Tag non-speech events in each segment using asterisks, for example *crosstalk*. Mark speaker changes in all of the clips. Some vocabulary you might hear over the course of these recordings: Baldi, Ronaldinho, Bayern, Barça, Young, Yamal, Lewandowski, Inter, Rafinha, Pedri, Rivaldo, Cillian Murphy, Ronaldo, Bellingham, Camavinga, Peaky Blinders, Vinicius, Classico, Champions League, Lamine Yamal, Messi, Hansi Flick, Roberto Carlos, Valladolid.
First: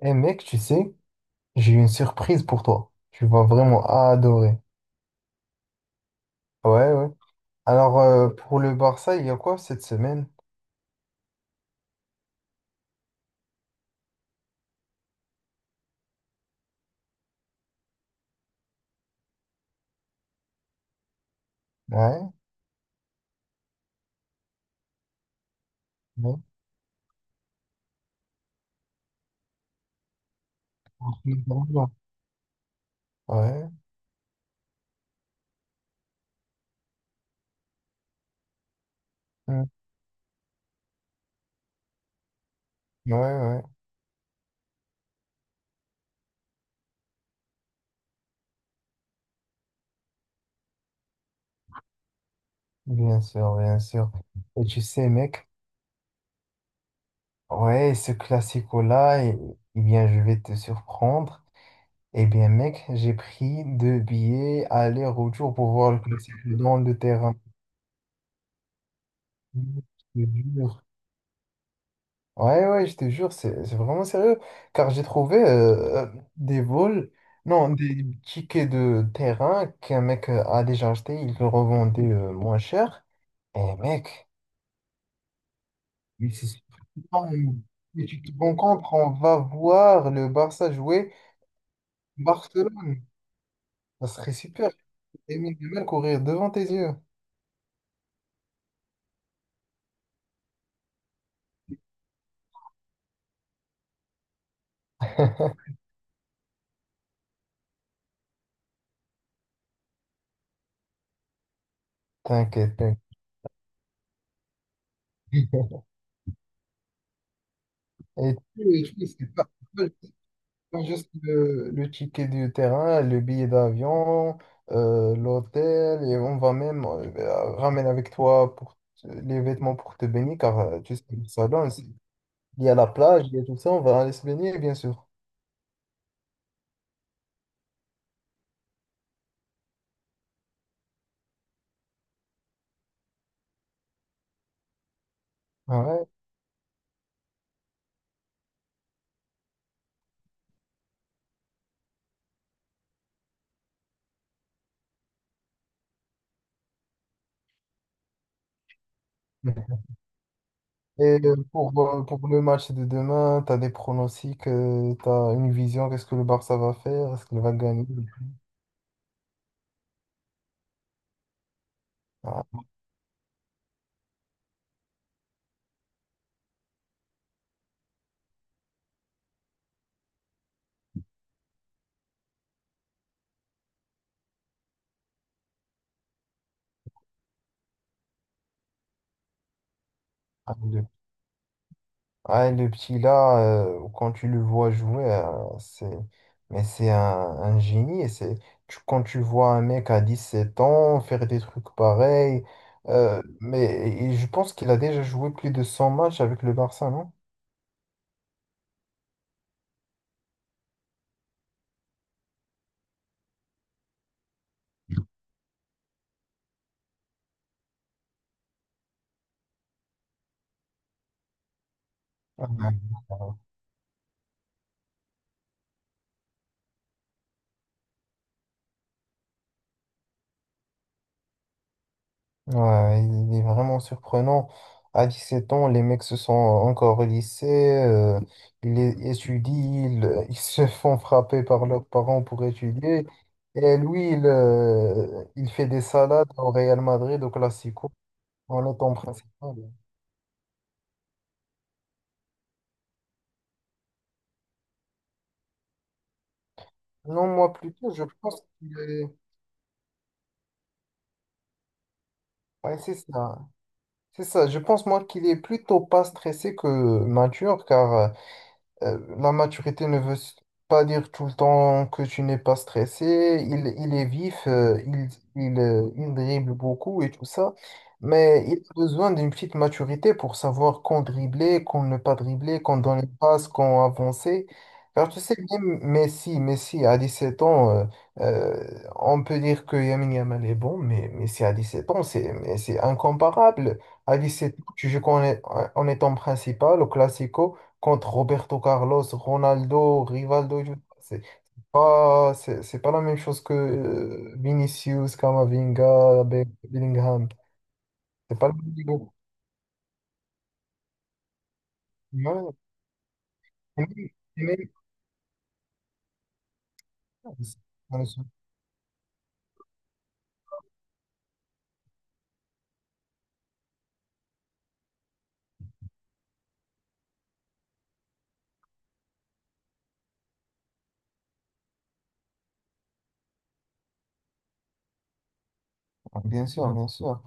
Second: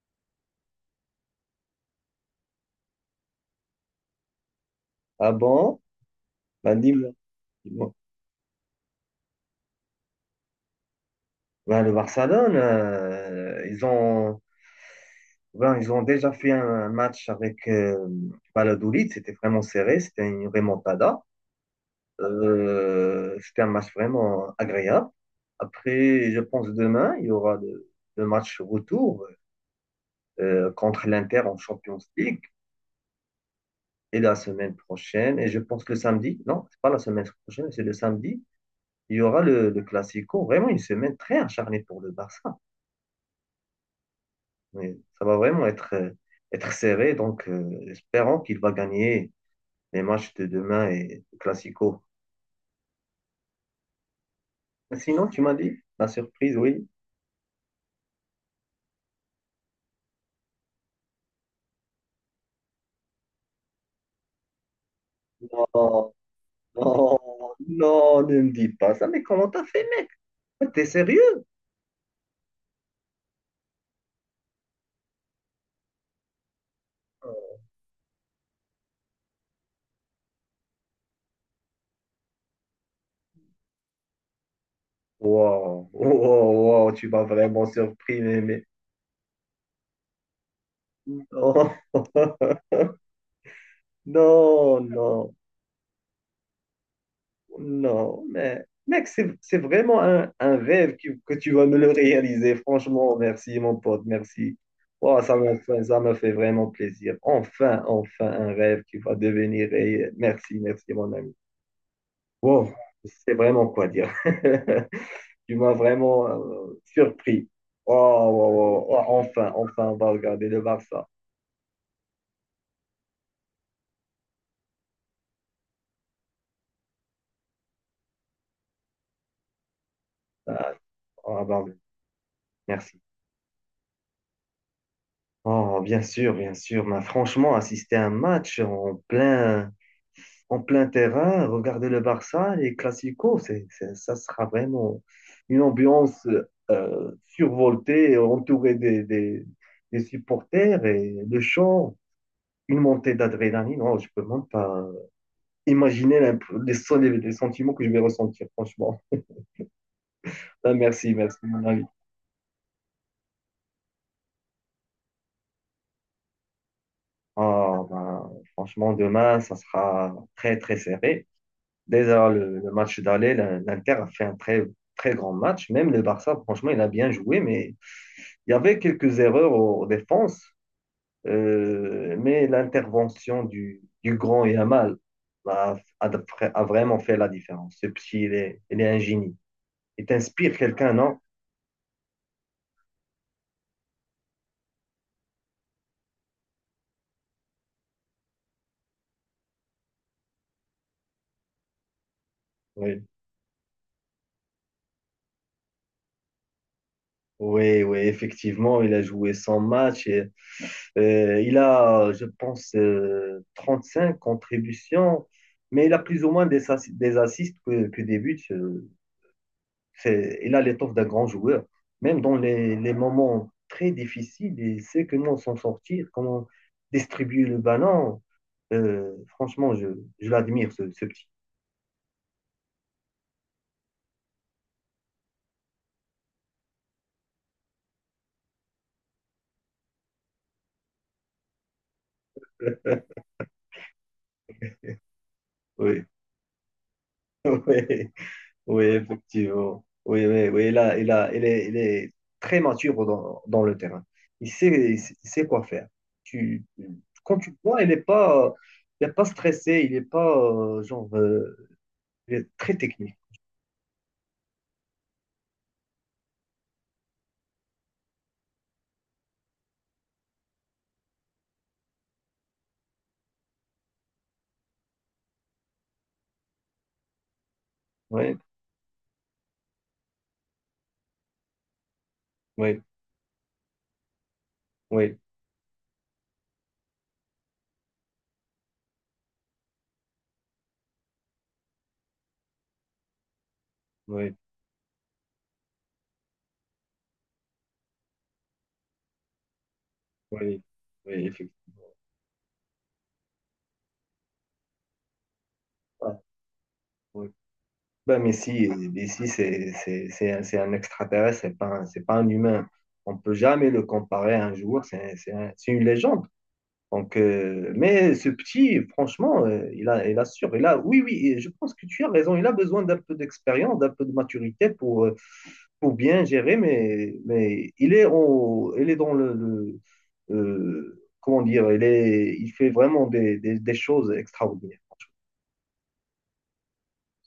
Speaker 1: Eh mec, tu sais, j'ai une surprise pour toi. Tu vas vraiment adorer.
Speaker 2: Ah bon? Ben
Speaker 1: Ouais, ouais.
Speaker 2: dis-moi. Dis-moi.
Speaker 1: Alors, pour le Barça, il y a quoi cette semaine?
Speaker 2: Ben, le Barcelone, ben, ils ont déjà fait un match avec Valladolid. C'était vraiment serré. C'était une remontada.
Speaker 1: Ouais,
Speaker 2: C'était un match vraiment agréable. Après,
Speaker 1: ouais.
Speaker 2: je pense demain, il y aura le match retour contre l'Inter en Champions League.
Speaker 1: Ouais,
Speaker 2: Et la semaine prochaine, et je pense le samedi, non, c'est pas la semaine prochaine, c'est le samedi, il y aura
Speaker 1: Mm.
Speaker 2: le Classico. Vraiment une semaine très acharnée pour le Barça.
Speaker 1: Ouais, ouais.
Speaker 2: Mais ça va vraiment être serré, donc espérons qu'il va gagner les matchs de demain et le Classico.
Speaker 1: Bien sûr, bien sûr. Et tu sais,
Speaker 2: Sinon, tu
Speaker 1: mec,
Speaker 2: m'as dit la surprise, oui.
Speaker 1: ouais, ce classico-là, eh bien, je vais te surprendre. Eh bien, mec, j'ai pris deux billets aller-retour pour voir le
Speaker 2: Non,
Speaker 1: classico dans le
Speaker 2: non,
Speaker 1: terrain.
Speaker 2: non, ne me dis pas ça, mais comment t'as
Speaker 1: Je
Speaker 2: fait,
Speaker 1: te jure.
Speaker 2: mec? T'es sérieux?
Speaker 1: Ouais, ouais, je te jure, c'est vraiment sérieux. Car j'ai trouvé des vols, non, des tickets de terrain qu'un mec a déjà acheté, il le revendait moins cher. Et mec,
Speaker 2: Wow,
Speaker 1: mais c'est
Speaker 2: wow,
Speaker 1: super.
Speaker 2: wow, tu m'as vraiment
Speaker 1: Mais
Speaker 2: surpris,
Speaker 1: tu te
Speaker 2: mais,
Speaker 1: rends
Speaker 2: mais...
Speaker 1: compte, on va voir le Barça jouer
Speaker 2: Non, *laughs*
Speaker 1: Barcelone. Ça serait super.
Speaker 2: non, non.
Speaker 1: Lamine Yamal courir devant tes yeux.
Speaker 2: Non, mais mec, c'est vraiment un rêve que tu vas me le réaliser. Franchement, merci mon pote, merci. Oh, ça m'a
Speaker 1: *laughs*
Speaker 2: fait, ça m'a fait vraiment plaisir. Enfin, enfin, un rêve qui va devenir réel. Merci, merci mon ami. Wow,
Speaker 1: T'inquiète, t'inquiète.
Speaker 2: c'est vraiment quoi dire. *laughs* Tu m'as vraiment surpris. Oh,
Speaker 1: Et
Speaker 2: oh,
Speaker 1: tu,
Speaker 2: oh, oh,
Speaker 1: tu sais pas.
Speaker 2: enfin, enfin, on va regarder le
Speaker 1: Non,
Speaker 2: Barça.
Speaker 1: juste le ticket du terrain, le billet d'avion, l'hôtel, et on va même ben, ramener avec toi pour les vêtements pour te baigner, car
Speaker 2: Ah,
Speaker 1: tu sais, le
Speaker 2: oh, bah,
Speaker 1: salon, il y a la
Speaker 2: merci.
Speaker 1: plage, il y a tout ça, on va aller se baigner, bien sûr.
Speaker 2: Oh, bien sûr, bien sûr. Mais franchement, assister à un match en plein terrain, regarder le Barça, les Clasico, ça sera vraiment une
Speaker 1: Ouais.
Speaker 2: ambiance survoltée, entourée des supporters et le chant, une montée d'adrénaline. Non, je peux même pas imaginer les sentiments que je vais ressentir, franchement. Ah, merci,
Speaker 1: Et
Speaker 2: merci, mon
Speaker 1: pour,
Speaker 2: ami.
Speaker 1: euh, pour le match de demain, tu as des pronostics, tu as une vision, qu'est-ce que le Barça va faire, est-ce qu'il va
Speaker 2: Ah,
Speaker 1: gagner?
Speaker 2: ben, franchement, demain, ça sera très, très serré. Déjà,
Speaker 1: Ah,
Speaker 2: le match d'aller, l'Inter a fait un très, très grand match. Même le Barça, franchement, il a bien joué, mais il y avait quelques erreurs en défense, mais l'intervention du grand Yamal a, a, a vraiment fait la différence. Ce petit, il est un génie. Il
Speaker 1: ah,
Speaker 2: t'inspire quelqu'un, non?
Speaker 1: ah, et le petit là, quand tu le vois jouer, c'est. Mais c'est un génie. Quand tu vois un mec à 17 ans faire des trucs pareils,
Speaker 2: Oui.
Speaker 1: euh, mais et je pense qu'il a déjà joué plus de 100 matchs avec le Barça, non?
Speaker 2: Oui, oui, effectivement, il a joué 100 matchs. Et, il a, je pense, cinq contributions, mais il a plus ou moins des assists que des buts. Il a l'étoffe d'un grand joueur. Même dans
Speaker 1: Ah
Speaker 2: les
Speaker 1: ouais.
Speaker 2: moments très difficiles, il sait comment s'en sortir, comment distribuer le ballon. Franchement, je l'admire, ce petit.
Speaker 1: Ouais, il est vraiment surprenant. À 17 ans, les mecs se sont encore au lycée, euh, étudient, *laughs* ils se font frapper par leurs parents pour étudier.
Speaker 2: *laughs*
Speaker 1: Et lui, il fait des
Speaker 2: Oui,
Speaker 1: salades au Real Madrid, au Classico,
Speaker 2: oui,
Speaker 1: en
Speaker 2: oui,
Speaker 1: étant principal.
Speaker 2: effectivement. Oui, oui, oui. Il est très mature dans le terrain. Il sait quoi faire. Tu,
Speaker 1: Non,
Speaker 2: Quand tu
Speaker 1: moi
Speaker 2: le vois,
Speaker 1: plutôt, je pense qu'il
Speaker 2: il
Speaker 1: est.
Speaker 2: est pas stressé, il n'est pas genre il est très
Speaker 1: Ouais, c'est
Speaker 2: technique.
Speaker 1: ça. C'est ça. Je pense, moi, qu'il est plutôt pas stressé que mature, car la maturité ne veut pas dire tout le temps que tu n'es pas stressé. Il est vif, il dribble beaucoup et tout ça.
Speaker 2: Oui,
Speaker 1: Mais il a besoin d'une petite maturité pour savoir quand dribbler, quand ne pas dribbler, quand
Speaker 2: oui,
Speaker 1: donner une passe, quand avancer. Car
Speaker 2: oui,
Speaker 1: tu sais, même Messi à 17 ans, euh, on peut dire que Yamin Yamal est bon, mais Messi à 17 ans, c'est mais c'est incomparable. À
Speaker 2: oui.
Speaker 1: 17 ans, tu joues en étant principal au Classico contre Roberto Carlos, Ronaldo,
Speaker 2: Oui,
Speaker 1: Rivaldo,
Speaker 2: oui,
Speaker 1: c'est
Speaker 2: effectivement.
Speaker 1: c'est pas, c'est pas la même chose que Vinicius, Camavinga,
Speaker 2: Oui.
Speaker 1: Bellingham.
Speaker 2: Ben, mais
Speaker 1: C'est pas le
Speaker 2: si,
Speaker 1: même niveau.
Speaker 2: Messi, c'est un extraterrestre, c'est pas un
Speaker 1: Ouais,
Speaker 2: humain. On peut jamais
Speaker 1: et
Speaker 2: le
Speaker 1: même-
Speaker 2: comparer
Speaker 1: et
Speaker 2: à un
Speaker 1: même-
Speaker 2: joueur, c'est une légende. Donc,
Speaker 1: bien
Speaker 2: mais ce petit, franchement, il assure. Oui, oui, et je pense que tu as raison. Il a besoin d'un peu d'expérience, d'un peu de maturité pour bien gérer, mais il est dans le comment dire, il fait vraiment des choses extraordinaires.
Speaker 1: sûr, bien sûr.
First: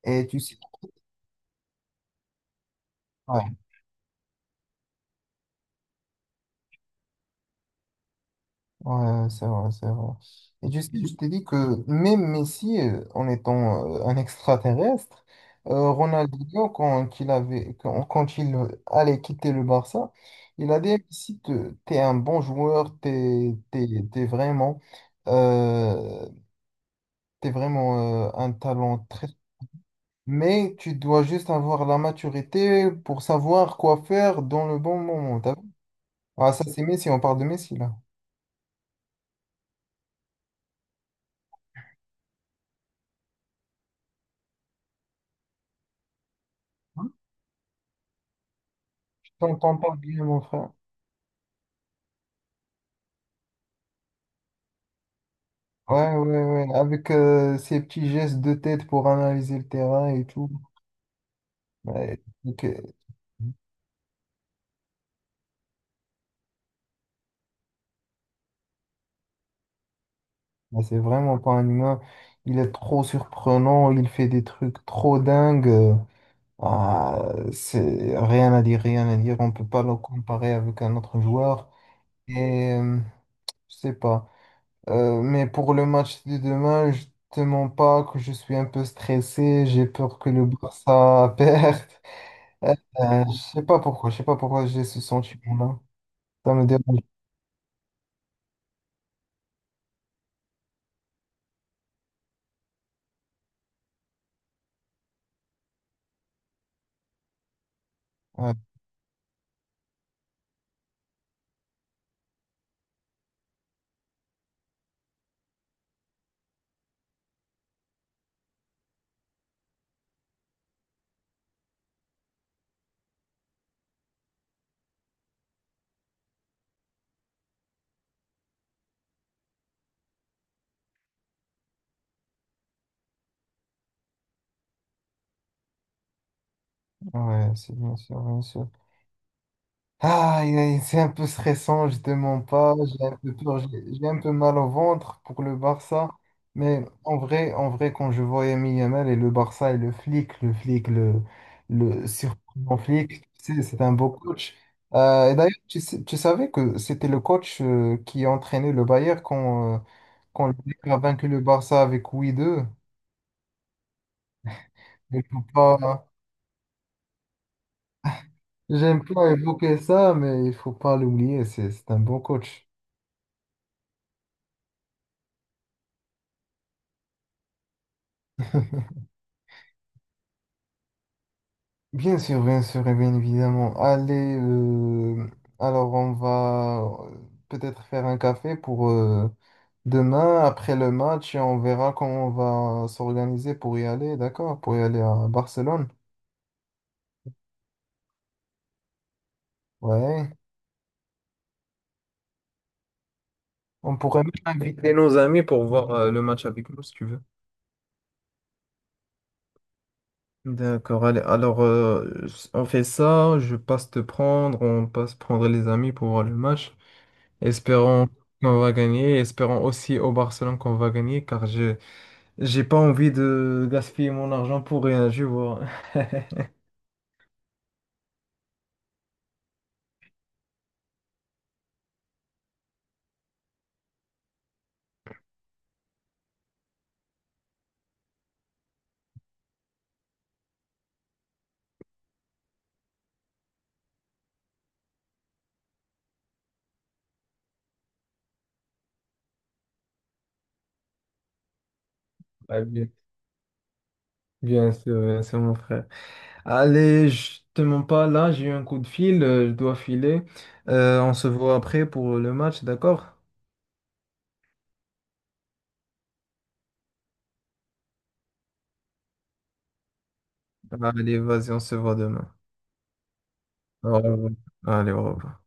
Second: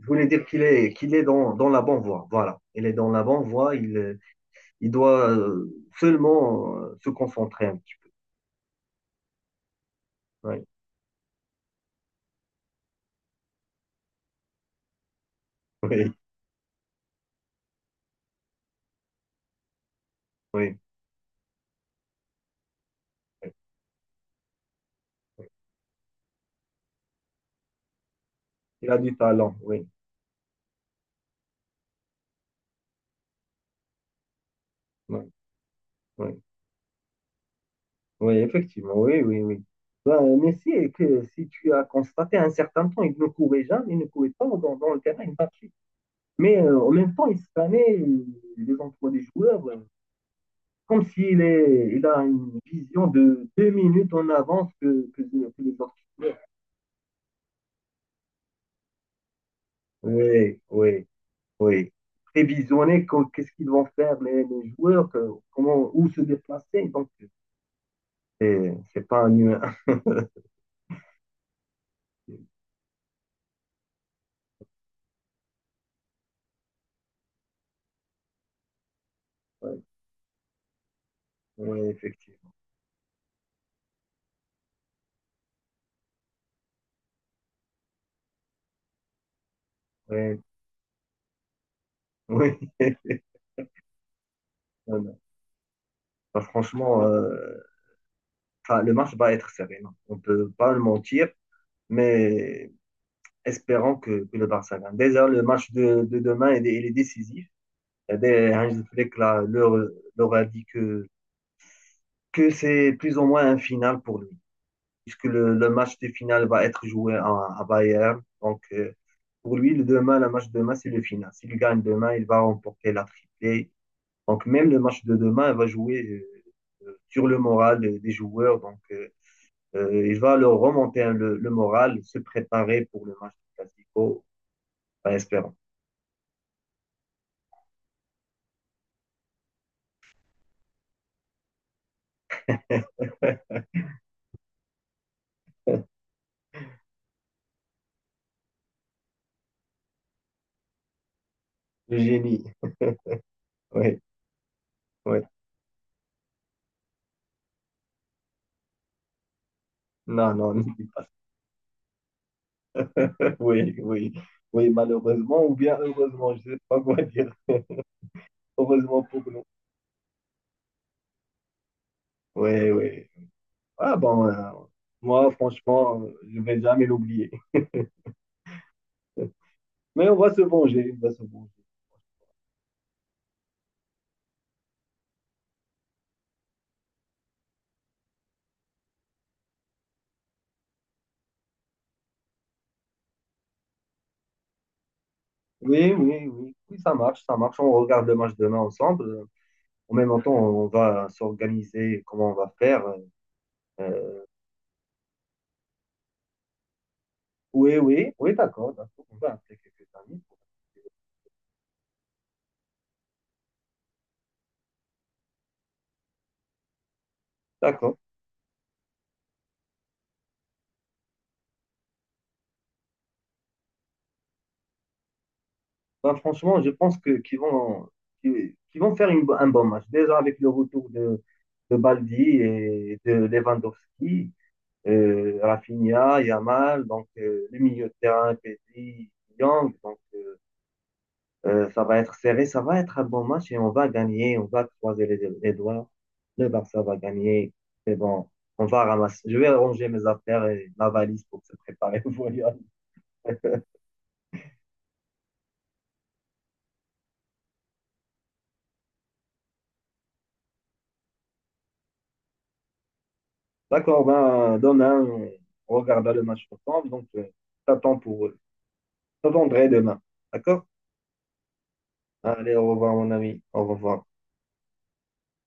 Speaker 2: Je voulais
Speaker 1: Et tu
Speaker 2: dire
Speaker 1: sais,
Speaker 2: qu'il est dans la bonne voie. Voilà. Il est dans la bonne voie. Il doit seulement se concentrer un petit
Speaker 1: ouais, c'est vrai, c'est vrai.
Speaker 2: peu. Oui,
Speaker 1: Et tu sais, je t'ai dit que même Messi, en étant un extraterrestre,
Speaker 2: *laughs*
Speaker 1: Ronaldinho, quand, qu'il avait, quand, quand il allait quitter le Barça,
Speaker 2: oui,
Speaker 1: il
Speaker 2: oui.
Speaker 1: a dit, si t'es un bon joueur,
Speaker 2: Oui.
Speaker 1: euh, t'es vraiment un
Speaker 2: Il a
Speaker 1: talent
Speaker 2: du
Speaker 1: très.
Speaker 2: talent. Oui,
Speaker 1: Mais tu dois juste avoir la maturité pour savoir quoi faire dans le bon
Speaker 2: oui,
Speaker 1: moment. T'as vu.
Speaker 2: oui.
Speaker 1: Ah, ça, c'est Messi, on parle de Messi, là.
Speaker 2: Oui, effectivement. Oui, oui, oui. Ben, Messi, et que, si tu as constaté un certain temps, il ne courait jamais, il ne courait pas dans le terrain, il marchait. Mais en même temps, il scannait les emplois des
Speaker 1: Je
Speaker 2: joueurs
Speaker 1: t'entends pas bien, mon frère.
Speaker 2: comme il a une vision de 2 minutes en avance que les autres.
Speaker 1: Ouais, ouais, ouais, avec ces petits gestes de tête pour analyser le terrain et tout.
Speaker 2: Oui, oui, oui.
Speaker 1: Ouais, donc,
Speaker 2: Prévisionner qu'est-ce qu'ils vont faire les joueurs, comment, où se déplacer. Donc, c'est pas un humain.
Speaker 1: ouais, c'est vraiment pas un humain. Il
Speaker 2: *laughs*
Speaker 1: est trop surprenant, il fait des trucs trop dingues. Ah, c'est rien à dire, rien à dire. On peut
Speaker 2: Oui,
Speaker 1: pas le comparer avec un autre joueur.
Speaker 2: ouais, effectivement.
Speaker 1: Et je sais pas. Mais pour le match de demain, je te mens pas que je suis un peu stressé. J'ai peur que
Speaker 2: Oui,
Speaker 1: le Barça perde. *laughs*
Speaker 2: oui. *laughs*
Speaker 1: Je sais pas pourquoi j'ai
Speaker 2: Non,
Speaker 1: ce
Speaker 2: non.
Speaker 1: sentiment-là.
Speaker 2: Bah,
Speaker 1: Ça me dérange.
Speaker 2: franchement, enfin, le match va être serré. Non. On peut pas le mentir, mais espérons que le Barça gagne. Déjà, le match de demain, il est décisif. Et dès
Speaker 1: Ouais,
Speaker 2: Hansi Flick là, leur a dit que c'est plus ou moins un final pour lui. Puisque le match de finale va être joué à Bayern. Donc, pour lui, le match de demain, c'est le final. S'il gagne demain, il va remporter la triplée. Donc, même le match de demain, il va jouer sur le moral des joueurs. Donc, il va leur remonter hein, le moral, se préparer pour le match du Classico, en espérant.
Speaker 1: ouais, c'est bien sûr, bien sûr. Ah, c'est un peu stressant, je te mens pas.
Speaker 2: *laughs*
Speaker 1: J'ai un peu peur, j'ai un peu mal au ventre pour le Barça. Mais en vrai, quand je vois Lamine Yamal et le Barça et le flic, le flic, le,
Speaker 2: Le
Speaker 1: le
Speaker 2: génie,
Speaker 1: surprenant flic, tu sais, c'est un
Speaker 2: oui,
Speaker 1: beau coach.
Speaker 2: oui.
Speaker 1: Et d'ailleurs, tu savais que c'était le coach qui entraînait le Bayern quand, euh,
Speaker 2: Non,
Speaker 1: quand le
Speaker 2: non, ne
Speaker 1: Bayern a
Speaker 2: pas
Speaker 1: vaincu le Barça avec 8-2.
Speaker 2: ça. Oui, oui, oui,
Speaker 1: Il faut
Speaker 2: malheureusement ou bien
Speaker 1: pas. Hein.
Speaker 2: heureusement, je ne sais pas quoi dire. Heureusement
Speaker 1: J'aime
Speaker 2: pour
Speaker 1: pas
Speaker 2: nous.
Speaker 1: évoquer ça, mais il faut pas l'oublier, c'est un bon coach.
Speaker 2: Oui, oui. Ah bon, moi, franchement, je vais jamais l'oublier.
Speaker 1: *laughs*
Speaker 2: *laughs* Mais on va se venger, on va se venger.
Speaker 1: Bien sûr, et bien évidemment. Allez, alors on va euh, peut-être faire un café pour demain, après le match, et on verra comment on va s'organiser pour y aller, d'accord? Pour y aller à Barcelone.
Speaker 2: Oui, oui, oui, oui, ça marche, ça marche. On regarde le match demain ensemble. En même temps,
Speaker 1: Ouais.
Speaker 2: on va s'organiser comment on va faire.
Speaker 1: On pourrait
Speaker 2: Euh,
Speaker 1: même inviter nos amis pour voir le match avec nous, si tu veux.
Speaker 2: oui, oui, oui, d'accord, d'accord. On va appeler quelques amis.
Speaker 1: D'accord, allez. Alors, on fait ça, je passe te prendre, on passe prendre les amis pour voir le match.
Speaker 2: D'accord.
Speaker 1: Espérons qu'on va gagner. Espérons aussi au Barcelone qu'on va gagner, car je j'ai pas envie de gaspiller mon argent pour rien, je vois. *laughs*
Speaker 2: Ben, franchement, je pense que qu'ils vont, qu'ils qu'ils vont faire une un bon match. Déjà avec le retour de Baldi et de Lewandowski, Rafinha, Yamal, donc le milieu de terrain, Pedri, Young, donc ça va être serré, ça va être un bon match et on va gagner, on va croiser les doigts, le Barça va gagner, c'est bon, on va ramasser, je vais ranger mes affaires et ma valise pour se préparer au voyage.
Speaker 1: Ah, bien, bien sûr, mon frère. Allez, je te mens pas là, j'ai eu un coup de fil, je dois filer. On se voit après pour le match, d'accord?
Speaker 2: D'accord, ben demain, on regardera le match ensemble, donc t'attends pour, t'attendrai demain, d'accord?
Speaker 1: Allez, vas-y, on se voit demain.
Speaker 2: Allez, au revoir mon ami, au
Speaker 1: Au
Speaker 2: revoir.
Speaker 1: revoir. Allez, au revoir.